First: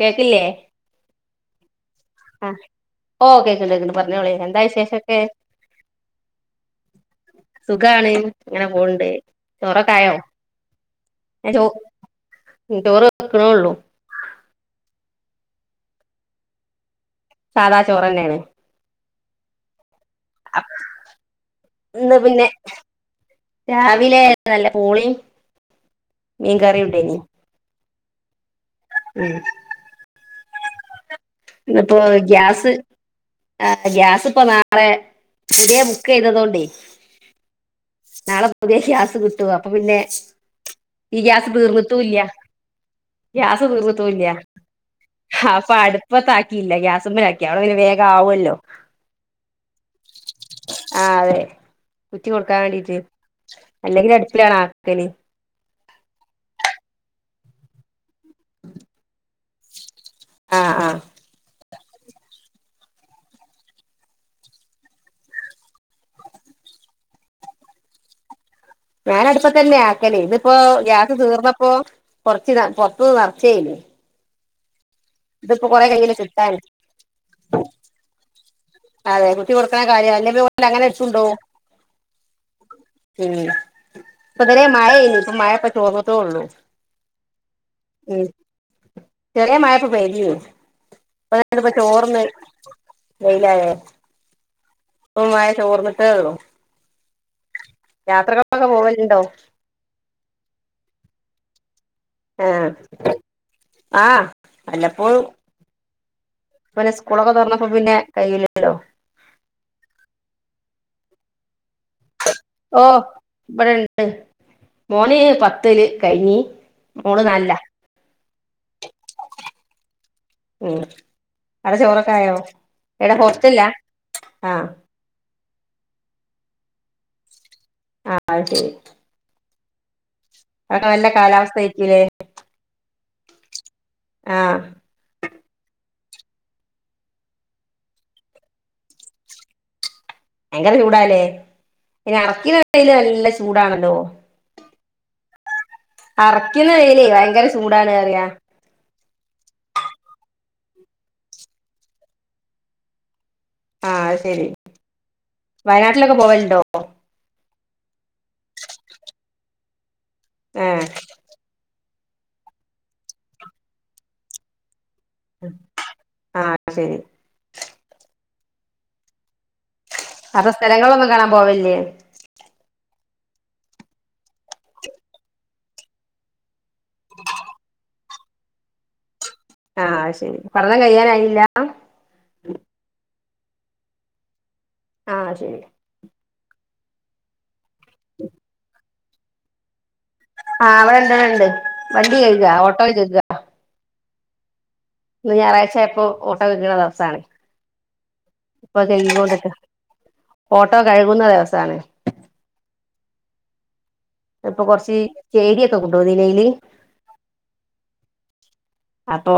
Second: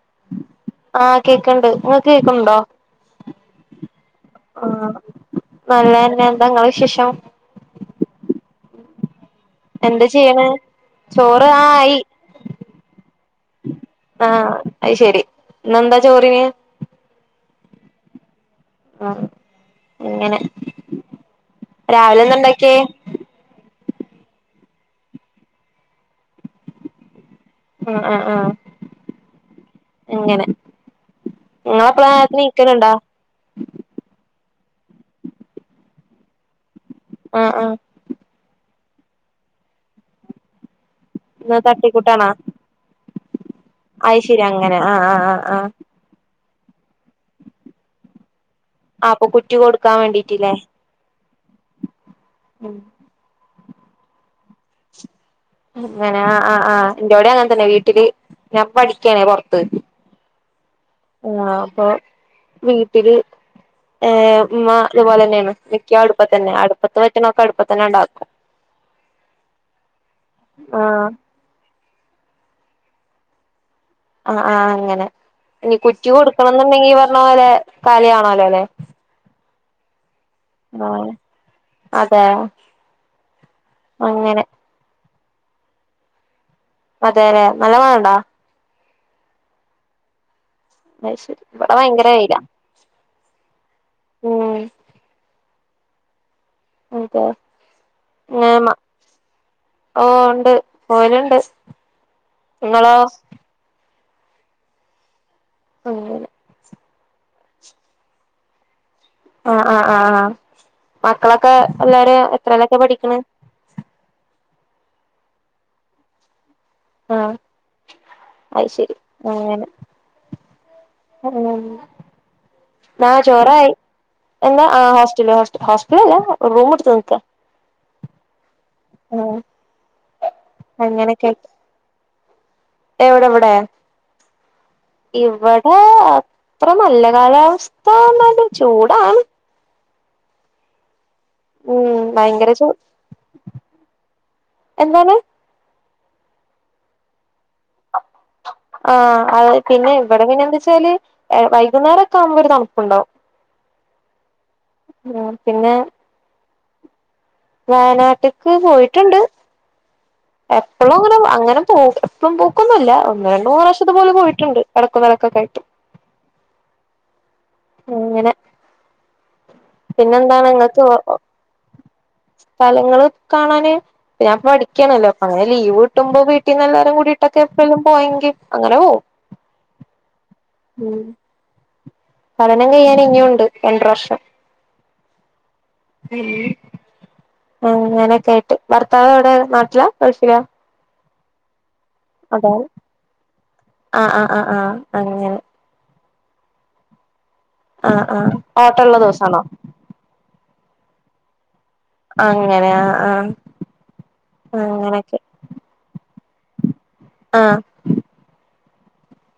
കേക്കില്ലേ ആഹ് കേക്ക്ണ്ട് ഇങ്ങക്ക് ആ കേക്ക്ണ്ടോ? ഓ കേക്കണ്ട് കേക്കണ്ട് പറഞ്ഞോളി എന്താ ആഹ് വിശേഷൊക്കെ നല്ലന്നെ എന്താ ഇങ്ങളെ വിശേഷം? സുഖാണ് ഇങ്ങനെ പോവ്ണ്ട് എന്താ ചെയ്യണെ? ചോറ് ആ ആയി ഉം ചോറ് വെ ക്ക്ണൊള്ളു ആഹ് അഹ്ശരി ഇന്നെന്താ ചോറിന്? സാധാ ചോറന്നേണ് ആഹ് അങ്ങനെ ഇന്ന് രാവിലെ എന്താ പിന്നെ ഇണ്ടാക്കിയേ രാവിലെ നല്ല പൂളിം, മീൻകറിംണ്ടേയിനി ആഹ് ആഹ് ആഹ് ഉം അങ്ങനെ ഇന്നിപ്പോ ഇങ്ങളെപ്പളാ നേരത്തെ ഗ്യാസ് നീക്കലുണ്ടോ? ആ ഗ്യാസ്പ്പം നാളെ പുതിയെ ബുക്കെയ്തതോണ്ടേ ആഹ് ആഹ് നാളെ പുതിയ ഗ്യാസ് കിട്ടും അപ്പൊ പിന്നെ ഈ ഗ്യാസ് ഇന്ന് തീർന്ന്ട്ടൂല്ല്യ തട്ടിക്കൂട്ടാണോ ഗ്യാസ് അത് തീർന്ന്ട്ടൂല്ല്യ ശരി അങ്ങനെ ആഹ് ആഹ് ആഹ് ആഹ് ആഹ് അപ്പൊ അട് പ്പത്താക്കിയില്ല ഗ്യാസ്മ്മെലാക്കി അവിടെ വേഗാവൊല്ലോ? അപ്പൊ കുറ്റി കൊടുക്കാൻ വേണ്ടീട്ട്ല്ലേ ആഹ് അതെ കുറ്റി കൊടുക്കാൻ ഉം വേണ്ടീട്ട് അല്ലെങ്കില് അടുപ്പിലാണാക്കല് അങ്ങനെ ആഹ് ആ് ആഹ് ഇന്റോടിം അങ്ങൻ തന്നെ വീട്ടില് ഞാൻ ഇപ്പൊ പഠിക്കാണേ പൊറത്ത് ആഹ് ആഹ് ങ്ങാ അപ്പൊ വീട്ടില് ഏഹ് ഉമ്മ ഇതുപോലെന്നെയാണ് മിക്ക അടുപ്പത്തന്നെ അടുപ്പത്ത് വെക്ക്ണൊക്കെ അടുപ്പത്തന്നെണ്ടാക്കും [inaudible] ഞാനടുപ്പത്തന്നെ ആക്കല് ഇതിപ്പോ ആഹ് ഗ്യാസ് തീർന്നപ്പോ കൊറച്ച് പൊറത്ത്ന്ന് നറച്ചേനി ആഹ് ആഹ് അങ്ങനെ ഇതിപ്പോ ഇനി കൊറെ കുറ്റി കയ്യില് കിട്ടാന് കൊടുക്കണംന്നുണ്ടെങ്കി ഈ പറഞ്ഞ പോലെ കാലിയാണോല്ലോല്ലെ? അതെ കുട്ടി കൊടുക്കണ കാര്യ [unintelligible] ല്ല അങ്ങനെ ആഹ് ടച്ചുണ്ടോ? അതെ മ് അങ്ങനെ പൊതുവെ. മഴയ്നീ ഇപ്പം മഴ പ്പൊ തോർന്നിട്ടോള്ളു. അതെലെ നല്ല മഴയുണ്ടാ? ചെറിയ മഴപ്പൊ പെയ്തിനു അത് ശരി പെയ്തിപ്പോ ഇവിടെ ഭയങ്കര ചോർന്ന്. ല്ലേ. മ്ഹ് ഇപ്പം മഴ ചോർന്നിട്ടേള്ളു എന്താ യാത്രകൾക്കൊക്കെ പോവലുണ്ടോ? ഓഹ് ഉണ്ട്, പോവലുണ്ട്. ഏഹ് നിങ്ങളോ ആഹ് വല്ലപ്പോഴും. അങ്ങനെ. പിന്നെ സ്കൂളൊക്കെ തൊർന്നപ്പോ പിന്നെ കയ്യിലില്ലല്ലോ. ആഹ് ആഹ് ആഹ് ആഹ് മക്കളൊക്കെ എല്ലാരും. എത്രയിലൊക്കെ ഓഹ് പഠിക്കണ് ബടെണ്ട് മോന് പത്ത്ല് കഴിഞ്ഞ്. മോള് നാൽലാ. അയ്ശരി അങ്ങനെ. ആഹ് അവ്ടെ ചോറൊക്കായോ? ആ എവിടെ ഹോസ്റ്റലിലാ ചോറായി. എന്താ, ആഹ് ഹോസ്റ്റല് ഹോസ്റ്റ് ഹോസ്റ്റലല്ല റൂം ഇട്ത്ത് നിക്ക. ആഹ് അത്ശരി. ആഹ്. അവ്ടെ നല്ല അങ്ങനെയൊക്കെ കാലാവസ്ഥയിരിക്കുല്ലേ? എവിടെ ഇവിടെ. ആഹ്. ഇവിടെ അത്ര നല്ല കാലാവസ്ഥന്നാലും ചൂടാണ്. ഭയങ്കര ചൂടല്ലേ, ഉം പിന്നെ ഭയങ്കര ചൂ അറക്കിനവയില് നല്ല ചൂടാണല്ലോ. എന്താണ് അറക്കിന വയ്ല് ഭയങ്കര ചൂടാണ് പറയാ. ആഹ് അത് പിന്നെ ഇവിടെ പിന്നെ എന്ത്‌ച്ചാല്. ആഹ് വൈകുന്നേരൊക്കാവുമ്പോ ഒരു തണുപ്പുണ്ടാവും. ആഹ് അത്ശരി ഉം പിന്നെ വയനാട്ടിലൊക്കെ പോവല്ണ്ടോ? വയനാട്ട്ക്ക് പോയിട്ടുണ്ട് ഏഹ് എപ്പൊളങ്ങനെ അങ്ങനെ. പോം എപ്പം പോക്കൊന്നുല്ല ഒന്ന് രണ്ട് മൂന്ന് പ്രാശ്യം ഇതുപോലെ പോയിട്ടുണ്ട് എടക്കും വഴകൊക്കായിട്ട്. ആഹ് ശരി. അങ്ങനെ പിന്നെന്താണ് അപ്പൊ ഇങ്ങൾക്ക് ഒ സ്ഥലങ്ങളൊന്നും ഒ. കാണാൻ പോവലില്ലേ സ്ഥലങ്ങള് കാണാന് ഞാൻ പഠിക്കണല്ലോ അങ്ങനെ ലീവ് കിട്ടുമ്പോ വീ ട്ടിന്നല്ലാരും കൂടിട്ടൊക്കെ പ്പളും പോയെങ്കി അങ്ങനെ പോവും. ആഹ് ശരി പഠനം ഉം കഴിയാനായില്ല. പഠനം കയ്യാൻ ഇനിയുണ്ട് രണ്ടര വർഷം. ആഹ് ശരി. ആഹ് അങ്ങനൊക്കെയ്ട്ട് ഭർത്താവ് എവിടെ നാട്ടിലാ ഗൾഫിലാ? ആള് എന്റകയ് ഇണ്ട് വണ്ടി അതെ കയ്ക ഓട്ടോ കയ്ക. ആഹ് ആഹ് ആഹ് ആഹ്. അങ്ങനെ ഇന്ന് ഞായറാഴ്ചയപ്പോ ഓട്ടോ കയ്ക്ണ ദെവസാണ്. ആഹ് ആഹ് ഓട്ടൊള്ള ദിവസാണോ? ഓട്ടോ കഴുകുന്ന ദിവസാണ്. അങ്ങനെ ആഹ് ആഹ്. ഇപ്പൊ കൊറച്ച് അങ്ങനൊക്കെ ചെകിരിയൊക്കെ കൊണ്ടൊന്നിലയ്ല് ആഹ് അപ്പൊ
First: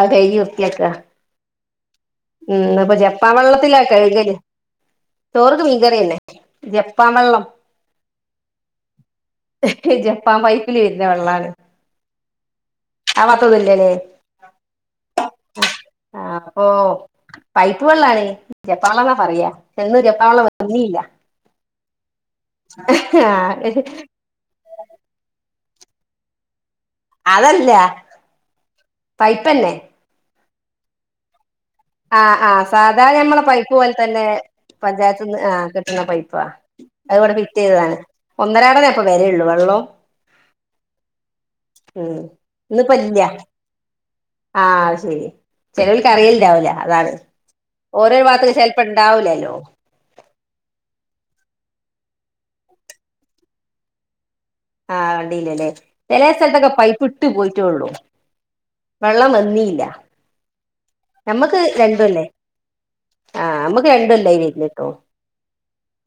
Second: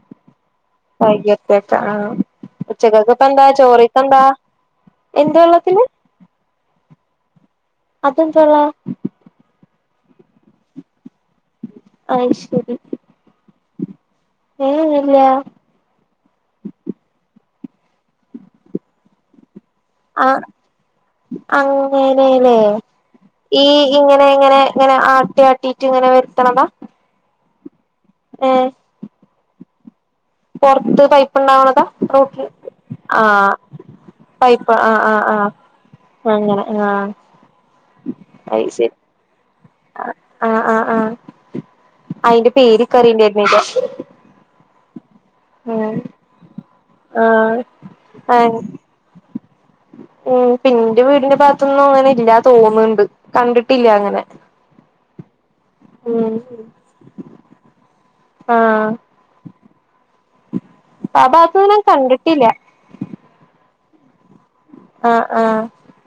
അത് കൈകി വൃത്തിയാക്ക. അയ്യെപ്പെട്ട ആഹ് ഇന്നിപ്പൊ ഉച്ചക്കൊക്കെ ഇപ്പ എന്താ ജപ്പാവള്ളത്തിലാ ചോറിക്കെന്താ കഴുകല് എന്ത് ചോർക്ക് വെള്ളത്തിന് മീൻകറില്ലേ. ജപ്പാൻ വെള്ളം അതെന്ത് വെള്ള ജപ്പാൻ പൈപ്പില് വെര്ണെ വെള്ളാണ് അത്ശെരി അഭാത്തൊന്നുല്ലല്ലേ ഇല്ല ആഹ് അപ്പൊ പൈപ്പ് വെള്ളാണ് ജെപ്പാൻവെള്ള പറയാ വടെന്നു ജപ്പാൻ വെള്ളം വന്നീല്ല അങ്ങനെലേ ആ ഈ ഇങ്ങ ഇങ്ങനെ ഇങ്ങനെ ഇങ്ങനെ ആട്ടിയാട്ടിറ്റ്ങ്ങനെ വര്ത്ത്ണത അതല്ല ഏഹ് പൈപ്പെന്നെ പോർത്ത് പൈപ്പ്ണ്ടാവ ണതാ ആഹ് ആഹ് സാധാ നമ്മളെ പൈപ്പ് പോലെ തന്നെ പൈപ്പ് ആ ആ പഞ്ചായത്ത്ന്ന് ആ ആഹ് കിട്ട്ണെ പൈ പ്പാ അങ്ങനെ ആ അതിവ്ടെ ഫിറ്റെയ്തതാണ് ഒന്നരാടന്നേ ഇപ്പ വേരെള്ളൂ വെള്ളവും ആഹ് ആഹ് ആഹ് ഉം അയിന്റെ പേര് ഇന്നിപ്പോ ഇല്ല ക്കറിയണ്ടെര്ന്നില്ല ആഹ് അത്ശെരി ചെലോൽക്കറിയില്ണ്ടാവൂല അതാണ് ആഹ് ഓരോ വാത്ത്ക്ക് ചെലപ്പോണ്ടാവുലല്ലോ ഉം പിന്റെ വീടിന്റെ ഭാത്തൊന്നും അങ്ങനെല്ലാ തോന്ന്ണ്ട് കണ്ടിട്ടില്ല അങ്ങനെ ആഹ് കണ്ടീലല്ലേ ചെലെ ഉം സ്ഥലത്തൊക്കെ പൈപ്പ് ഇട്ട് പോയിട്ടൊള്ളു ആഹ് വെള്ളം വന്നീല്ല ആ നമ്മക്ക് ഭാഗത്ത്ന്ന് ഞാൻ രണ്ടോല്ലായ് കണ്ടിട്ടില്ല ആഹ് മ്മക്ക് രണ്ടോല്ലായി വര്ന്നിട്ടോ ആ ആ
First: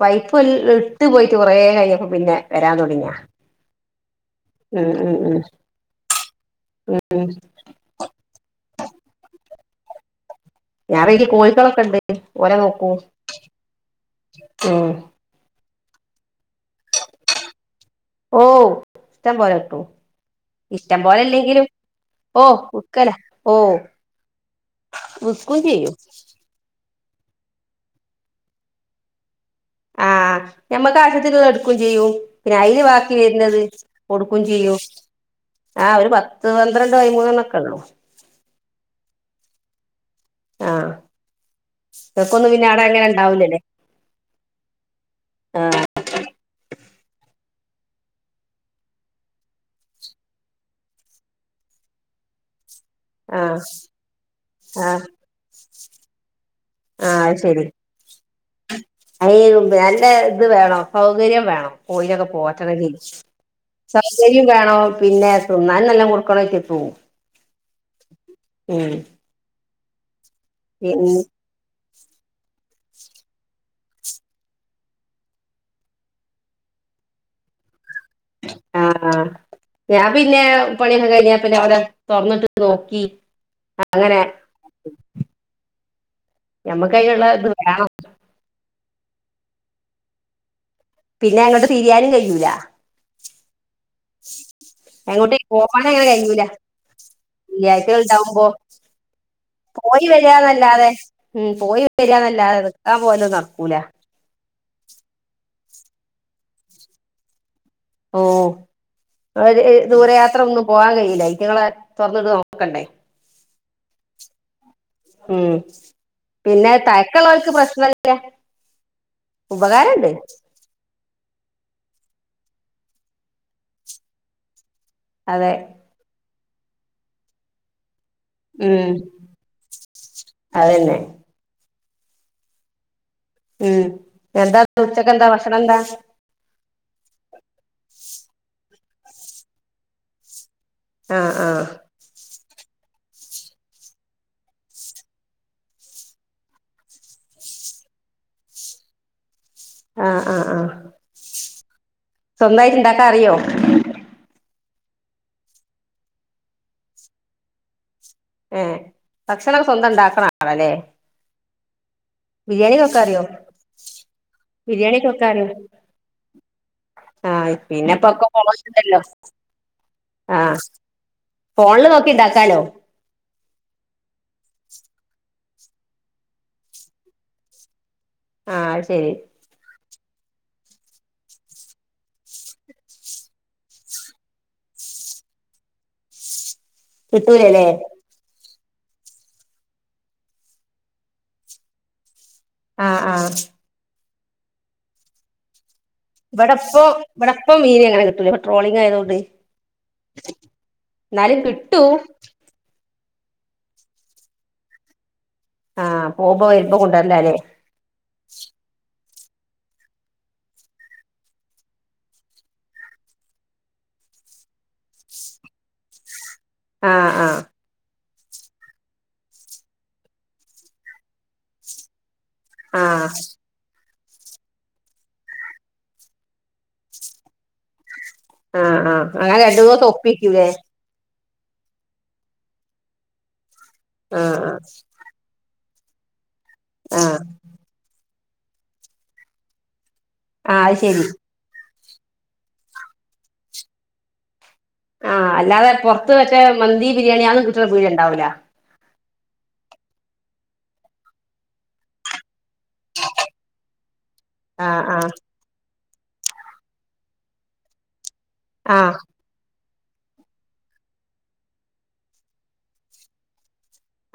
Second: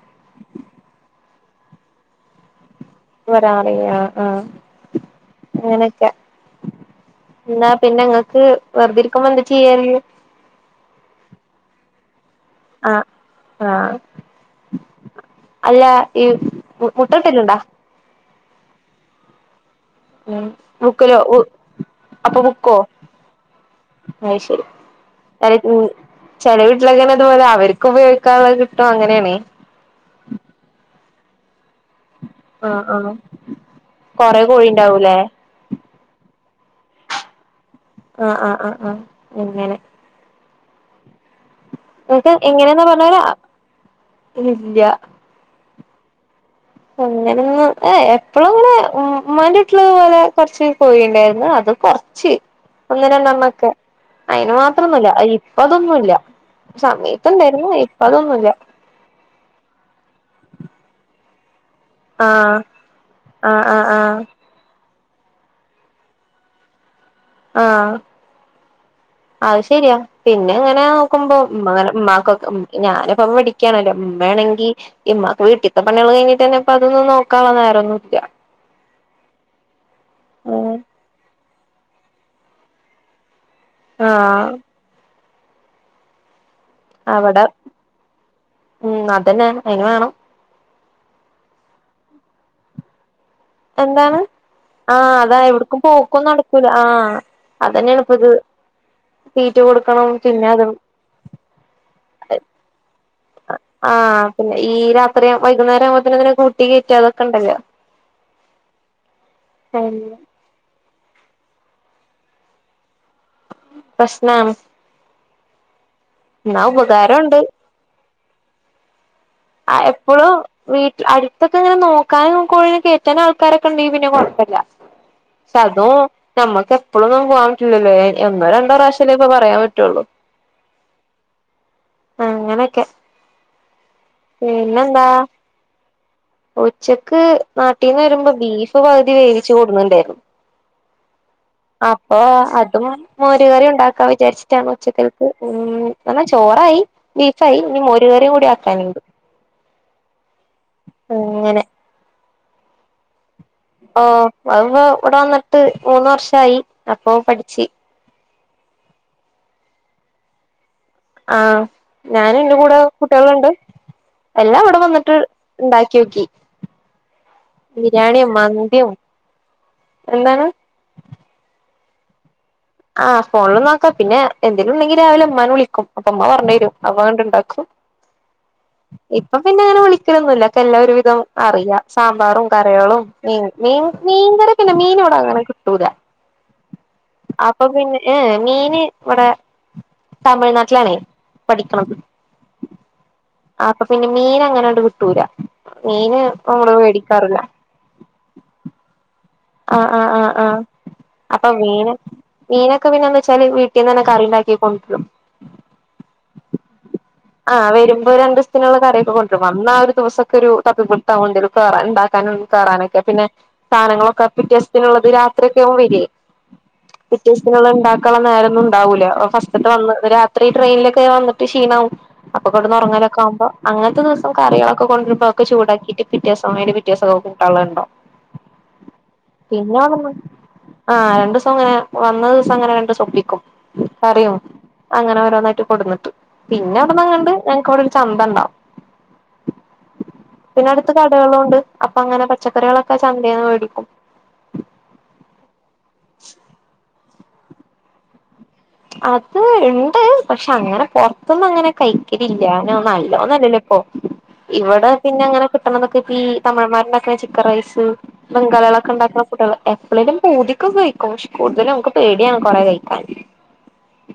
പൈപ്പോല് ഇട്ട് പോയിട്ട് കുറേ കഴിഞ്ഞപ്പോ പിന്നെ വരാൻ തോടങ്ങി വരാറിയാ ആഹ് ഉം അങ്ങനെക്കെ ന്നാ പിന്നെങ്ങക്ക് വെറ്തിരിക്കുമ്പോ ന്ത ചെയ്യല് [unintelligible] കോഴിക്കളെക്കെണ്ട് ഓരെ നോക്കു ആ ആഹ് ഉം അല്ല ഈ മുട്ടട്ടല്ണ്ടാ? ഓ ഇഷ്ടം പോലെ കിട്ടും ഉം ഇഷ്ടം ബുക്കിലോ പോലെല്ലെങ്കിലും അപ്പൊ ഓഹ് ബുക്കോ വിക്കല ഓ അത് വിക്കും ചെയ്യും ചെലവിട്ടിലക്കെപോലെ അവർക്ക് ഉപയോഗിക്കാനുള്ള കിട്ടും അങ്ങനെണ് ആഹ് ഞമ്മക്കാവശ്യത്തിനുള്ള എടുക്കും ചെയ്യും പിന്നയില് ആഹ് ബാക്കി ആഹ് വരുന്നത് കൊടുക്കും കൊറെ ചെയ്യും കോഴിണ്ടാവൂലേ ആഹ് ഒരു പത്ത് പന്ത്രണ്ട് പൈമൂന്നെണ്ണോക്കെള്ളൂ ആഹ് ആഹ് ആഹ് ആഹ് അങ്ങനെ ആഹ് നിങ്ങക്ക് ഇങ്ങക്കൊന്നും എങ്ങനെയെന്നാ പറഞ്ഞ പിന്നവിടങ്ങനെ ണ്ടാവൂലല്ലേ? ഇല്ല ആഹ് അങ്ങനെന്നും ഏ എപ്പോളുങ്ങനെ ഉം ഉമ്മാന്റെ വീട്ടില് ഇത്പോലെ കോറ്ച്ച് കോഴിണ്ടായിരുന്നു അത് കൊ ച് ഒന്ന് ആഹ് രണ്ടണ്ണോക്കെ അയിന് ആഹ് മാത്രോന്നുല്ല അയ്‌ ഇപ്പ അതൊന്നുല്ല സമയത്ത് ഇണ്ടെര്ന്നു ഇപ്പ അതൊന്നുല്യ അയ്‌രുബ് നല്ല ഇത് വേണം സൗകര്യം വേണം കോഴിനോക്കെ ആഹ് പൊറ്റണെങ്കി ആഹ് ആഹ് ആഹ് സൗകര്യം വേണോ പിന്നെ തിന്നാനും നല്ലോം കൊടുക്കണം അയ്റ്റക്കും ആ അത് ശെരിയാ പിന്നെ ഇങ്ങനെ പിന്ന നോക്കുമ്പോ ഇമ്മങ്ങനെ ഇമ്മാക്കൊക്ക ഉം ഞാന്പ്പം പഠി ക്ക്യാണല്ലോ വേണങ്കി ഇമ്മാക്ക് വീട്ടിത്തെ പണികള് കഴിഞ്ഞിട്ടന്നെ ഇപ്പ അതൊന്നും നോക്കാള്ള നേരോന്നുല്ല ആ ആ ഞാൻ പിന്നെ പണിക ള് കഴിഞാ പിന്നെ ഓല തൊർന്നിട്ട് നോക്കി ആ അങ്ങനെ ഞമ്മക്ക് അയ്‌ല്ള്ള അവിടെ ഇത് വേണം.. ഉം അതന്നെ അയിന് വേണം.. പിന്നെ എങ്ങട്ട് തിരിയാനും കയ്യുല.. എന്താണ് ആ അതാ എവ്ട്ക്കും പോവാനും അങ്ങനെ കഴിയൂല പോക്കൊന്നടക്കൂല. ആ വെള്ളിയാഴ്ചകൾ അതന്നെണ്. ഇപ്പത് ഉണ്ടാവുമ്പോ തീറ്റ പോയി കൊടുക്കണം പിന്നെ അതും വരാന്നല്ലാതെ ഉം പോയി വര ന്നല്ലാതത് ആ പിന്നെ ഈ രാത്രി വൈകുന്നേരം ആവുമ്പോത്തിന്. ഇതിനെ കൂട്ടി. കേറ്റ അതൊക്കണ്ടല്ലോ ഓ. ദൂരയാത്ര ഒന്നും പോവാൻ കയ്യൂല ഐറ്റങ്ങളെ. തൊർന്ന്ട്ട് നോക്കണ്ടേ പ്രശ്നാണ് ഉം എന്നാ പിന്നെ ഉപകാരം ഉണ്ട് തയക്കള്ളോര്ക്ക്. പ്രശ്നല്ല്യ ആ. എപ്പളോ വീട്ടിൽ അട്ത്തക്ക ഇങ്ങനെ നോക്കാനും കൊഴിനെ കേറ്റാന് ആൾക്കാരക്കെണ്ടെങ്കി. പിന്നെ കൊഴപ്പല്ല അതെ പക്ഷെ അതും. ഞമ്മക്ക് എപ്പളൊന്നു പോവാം പറ്റുലല്ലേ. എന്നോ രണ്ടോ ഉം പ്രാശ്യല്ലേ. ഇപ്പൊ പറയാം പറ്റൊള്ളു.. അതന്നെ അങ്ങനക്കെ ഉം എന്താ ഉച്ചക്കന്താ. ഭക്ഷണ എന്താ ഉച്ചക്ക് നാട്ടീന്ന് വരുമ്പം ബീഫ് പവുതി. വേവിച്ച്. കൊടുന്നുണ്ടെയ്‌ര്ന്നു.. ആ ആ അപ്പൊ അതും. മോര് കറി ഉണ്ടാക്കാ. വിചാരിച്ചിട്ടാണ് ഉച്ചക്കൽക്ക്. ഉം അന്നാ ചോറായി ബീഫായി ഇഞ്ഞി. മോര് കറി കൂടി ആക്കാന്ണ്ട് ആ ആ ആ അങ്ങനെ സ്വന്തായിട്ട് ഇണ്ടാക്കാ അറിയോ ഓ. അത് ഇപ്പൊ ഇവട വന്ന്ട്ട് മൂന്ന് വർഷായി അപ്പൊ പഠിചി ഏ ഭക്ഷണൊക്ക സ്വന്തം ഇണ്ടാക്ക്ണ ആളാലെ ആ ഞാന് ഇന്റെ കൂടെ. വെക്കാൻ അറിയോ കുട്ടിയള്ണ്ട് എല്ലാം ഇവട വന്ന്ട്ട് ഇണ്ടാക്കിയോക്കി ആ പിന്നെപ്പ ഒക്ക [unintelligible] ണ്ടല്ലോ. ആ എന്താണ് ഫോൺല് നോക്കി ഇണ്ടാക്കാലോ ആ ഫോൺലും നോക്കാ. പിന്നെ എന്തേലും ഇണ്ടെങ്കി രാവിലെ ഇമ്മാനെ വിളിക്കും. അപ്പ ഇമ്മ പർഞ്ഞെരും. അപ്പ അത് ഇണ്ടാക്കും ആ അത് ശരി ഇപ്പ പിന്നെ അങ്ങനെ വിളിക്കലൊന്നുല്ല. ഒക്ക എല്ലാ ഒരു വിധം. അറിയ സാമ്പാറും കറികളും മീൻ മീൻ മീൻ കറി പിന്നെ മീന് വ്‌ടെങ്ങനെ കിട്ടൂല. അപ്പൊ കിട്ടൂലല്ലേ പിന്നെ ഏഹെ മീന് വടെ തമിഴ്നാട്ട്ലാണേ പഠിക്ക്ണത്. ആഹ് ആഹ്. ആപ്പൊ പിന്നെ മീനങ്ങനാണ്ട് കിട്ടൂല. മീന് വടെ നമ്മള് പ്പൊ വടെ മേടിക്കാറില്ല പ്പം മീനിങ്ങനെ കിട്ടൂല പ്പം ട്രോളിംങ്ങായതോണ്ട് ആഹ് ആഹ് ആഹ് ആഹ്. അപ്പം കിട്ടും മീന് മീനൊക്കെ പിന്നെ ന്താച്ചാല് വീട്ടിന്നെന്നെ കറിണ്ടാക്കി കൊണ്ട് രും. ആഹ്. പോവ്‌മ്പൊ വീട്ട്ന്ന് കൊണ്ടേര്ലാലെ. ആഹ് വെര്മ്പൊ രണ്ടൂസ്ത്തിന് ള്ളെ കറിയൊക്കെ കൊണ്ട്രും. വന്ന ആ ഒര് ദിവസൊക്കെരു തപ്പിടുത്താവും ണ്ടേലും കേറാനും, ണ്ടാക്കാനും, കേറാനൊ ക്കെ. പിന്നെ സാധനങ്ങളൊക്കെ പിറ്റ്യേസ്ത്തിനുള്ളത് രാത്രിക്കെ റെടിയായി. ആഹ് പിറ്റ്യേ ആഹ് സ്ത്തിനുള്ളത്ണ്ടാ ക്കാൻള്ളെ നേരൊന്നും ണ്ടാവൂല ഫസ്റ്റ്ത്തെ അന്ന്. രാത്രി ട്രെയിൻലൊക്കെ വന്ന്ട്ട് ക്ഷീണാവും. അപ്പൊ ക്കെട്ന്ന് ആഹ് ഒർങ്ങലൊക്കെ ആവ്മ്പ അങ്ങൻത്തെ ദിവസം കറികളൊക്കെ കൊണ്ട്രുമ്പ അതൊക്കെ ചൂടാക്കിട്ട് പിറ്റ്യേസം അയിന്റെ പിറ്റ്യേസൊക്കെ കൂട്ടാൺ ളെ ണ്ടാവും. ആഹ് ആഹ് അങ്ങനെ രണ്ടു പിന്നെ ദിവസം ഒറങ്ങും. ഒപ്പിക്കൂലേ ആഹ് രണ്ട്സം ങ്ങനെ വന്നദിവസം ങ്ങനെ രണ്ട്സം ഒപ്പിക്കും. കറിം. ആഹ് ആഹ് അങ്ങനെ ഓരോന്നായിട്ട് കൊട്ന്ന്ട്ട് പിന്നെ ആഹ് അവ്ട്ന്നങ്ങാണ്ട് ഞങ്ങക്ക് അവ്ടൊര് ചന്ത ണ്ടാവും. ആഹ് പിന്നെ അത് അട്ത്ത് ശരി കടകളുണ്ട്. അപ്പൊ അങ്ങനെ പച്ചക്കറികളൊക്കെ ചന്തേന്ന് മേടിക്കും. ആഹ് അല്ലാതെ പൊർത്ത് മറ്റെ മന്തി, ബിരിയാണി അതൊന്നും കിട്ട്ണ പിട്യ ണ്ടാവൂല. അത് ഇണ്ട്. പക്ഷെ അങ്ങനെ പൊർത്ത്ന്നങ്ങനെ കഴിക്കലില്ലാ. നെ നോല്ലോന്നല്ലല്ലെ ഇപ്പൊ. ആഹ് ഇവടെ ആഹ് പിന്നെ അങ്ങനെ കിട്ടണതൊക്കെ പ്പെ ഈ തമഴമ്മാര് ണ്ടാക്ക്ണെ ചിക്കൻ റൈസ് ബംഗാളോളൊക്ക ആഹ് ണ്ടാക്ക്ണ [unintelligible] എപ്പളേലും പൂതി ക്കൊന്ന് കഴിക്കും. പക്ഷെ കൂട്തലും നമുക്ക് പേടിയാണ് കൊറെ കഴിക്കാൻ.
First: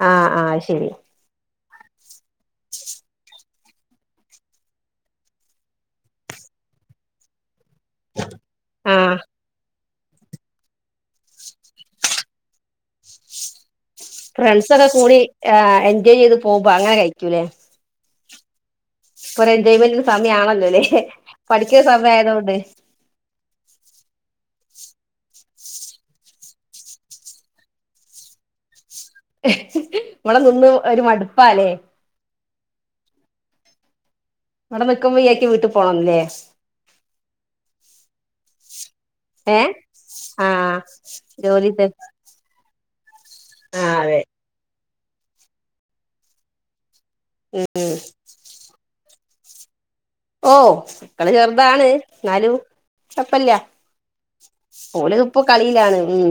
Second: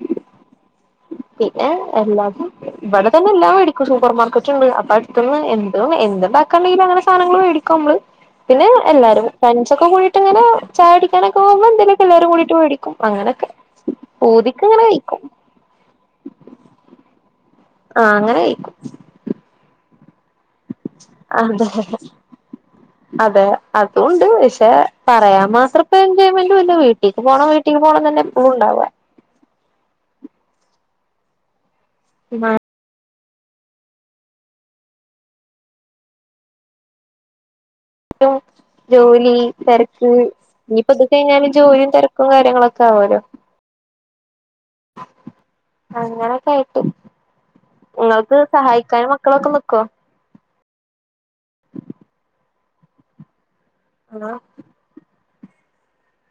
ആഹ് ആഹ് ശരി. പിന്നെ എല്ലാർക്കും വടെ തന്നെ എല്ലാം മേടിക്കും സൂപ്പർ മാർക്കറ്റ്ണ്ട്. അപ്പൊ അട്ത്ത്ന്ന് എന്തൊള്ളെ എന്ത് ണ്ടാക്കാണ്ടെങ്കിലും അങ്ങനെ സാനങ്ങള് മേടി ക്കമ്മള്. പിന്നെ ആഹ് എല്ലാരും ഫ്രണ്ട് സൊക്കെ കൂടി ട്ടങ്ങനെ ചായൊടിക്കാനൊക്കെ പോവ്മ്പം എന്തേലൊക്കെ എല്ലാരും കൂടിട്ട് മേടിക്കും അങ്ങനൊക്കെ. പൂതിക്ക് ഫ്രണ്ട് ഇങ്ങനെ സൊക്കെ കൂടി കഴിക്കും ഏഹ് എൻജോയ് ചെയ്ത് പോക്മ്പ അങ്ങനെ കഴിക്കൂലെ. ആഹ് അങ്ങനെ കഴിക്കും. പ്പൊര് എൻജോയ്മെന്റിന്റെ സമയമാണല്ലൊ ലെ അതെ അതെ അതൊണ്ട് പക്ഷെ പറയാം മാത്രപ്പൊ എൻജോയ്മെന്റൂല്ല വീട്ടീക്ക് പോണം വീ ട്ടീ പോണം തന്നെ എപ്പളും ണ്ടാവാ. വടെ നിന്ന് ഒര് മട്പ്പാ ലെ ഉ വ്ടെ നിക്ക്മ്പം വിചാരിക്കും വീട്ട് പോണംന്ന് ലെ. ജോലി ലി ഏ തെരക്ക് ആ നി പ്പൊ തൊക്കെ കഴിഞ്ഞാല് ജോലി ജോലിയും, തെരക്കും കാര്യങ്ങളൊക്കെ ആവോലൊ. ആഹ് അതെ. അങ്ങനൊക്കെ ആയിട്ട്. ങ്ങൾക്ക് സഹായിക്കാനും മക്കളൊക്കെ നിക്കൊ? ഓഹ്. പ്പൊന്ന് ചെർതാണ് ന്നാലും കൊഴപ്പല്ല്യാ. ആഹ് ഓല്പ്പം കളീലാണ് ഉം.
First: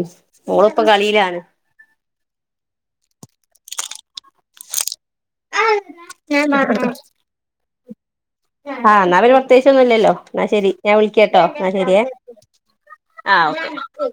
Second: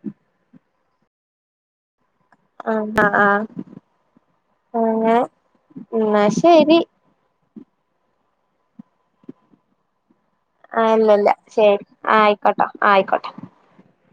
ഓള് പ്പം കളീലാണ്. ആഹ് ആഹ് ആഹ് അങ്ങെ ആ ന്നാ എന്നാ ശെരി ആഹ് ന്നാ പിന്നെ പ്രത്യേയ്ച്ചൊന്നുല്ലല്ലോ ന്നാ ശെരി ആ ഞാ ഇല്ലല്ല വിളിക്കട്ടോ ന്നാ ശരി ശെരേ ആയിക്കോട്ടോ ആയിക്കോട്ടെ ആഹ് ഓകെ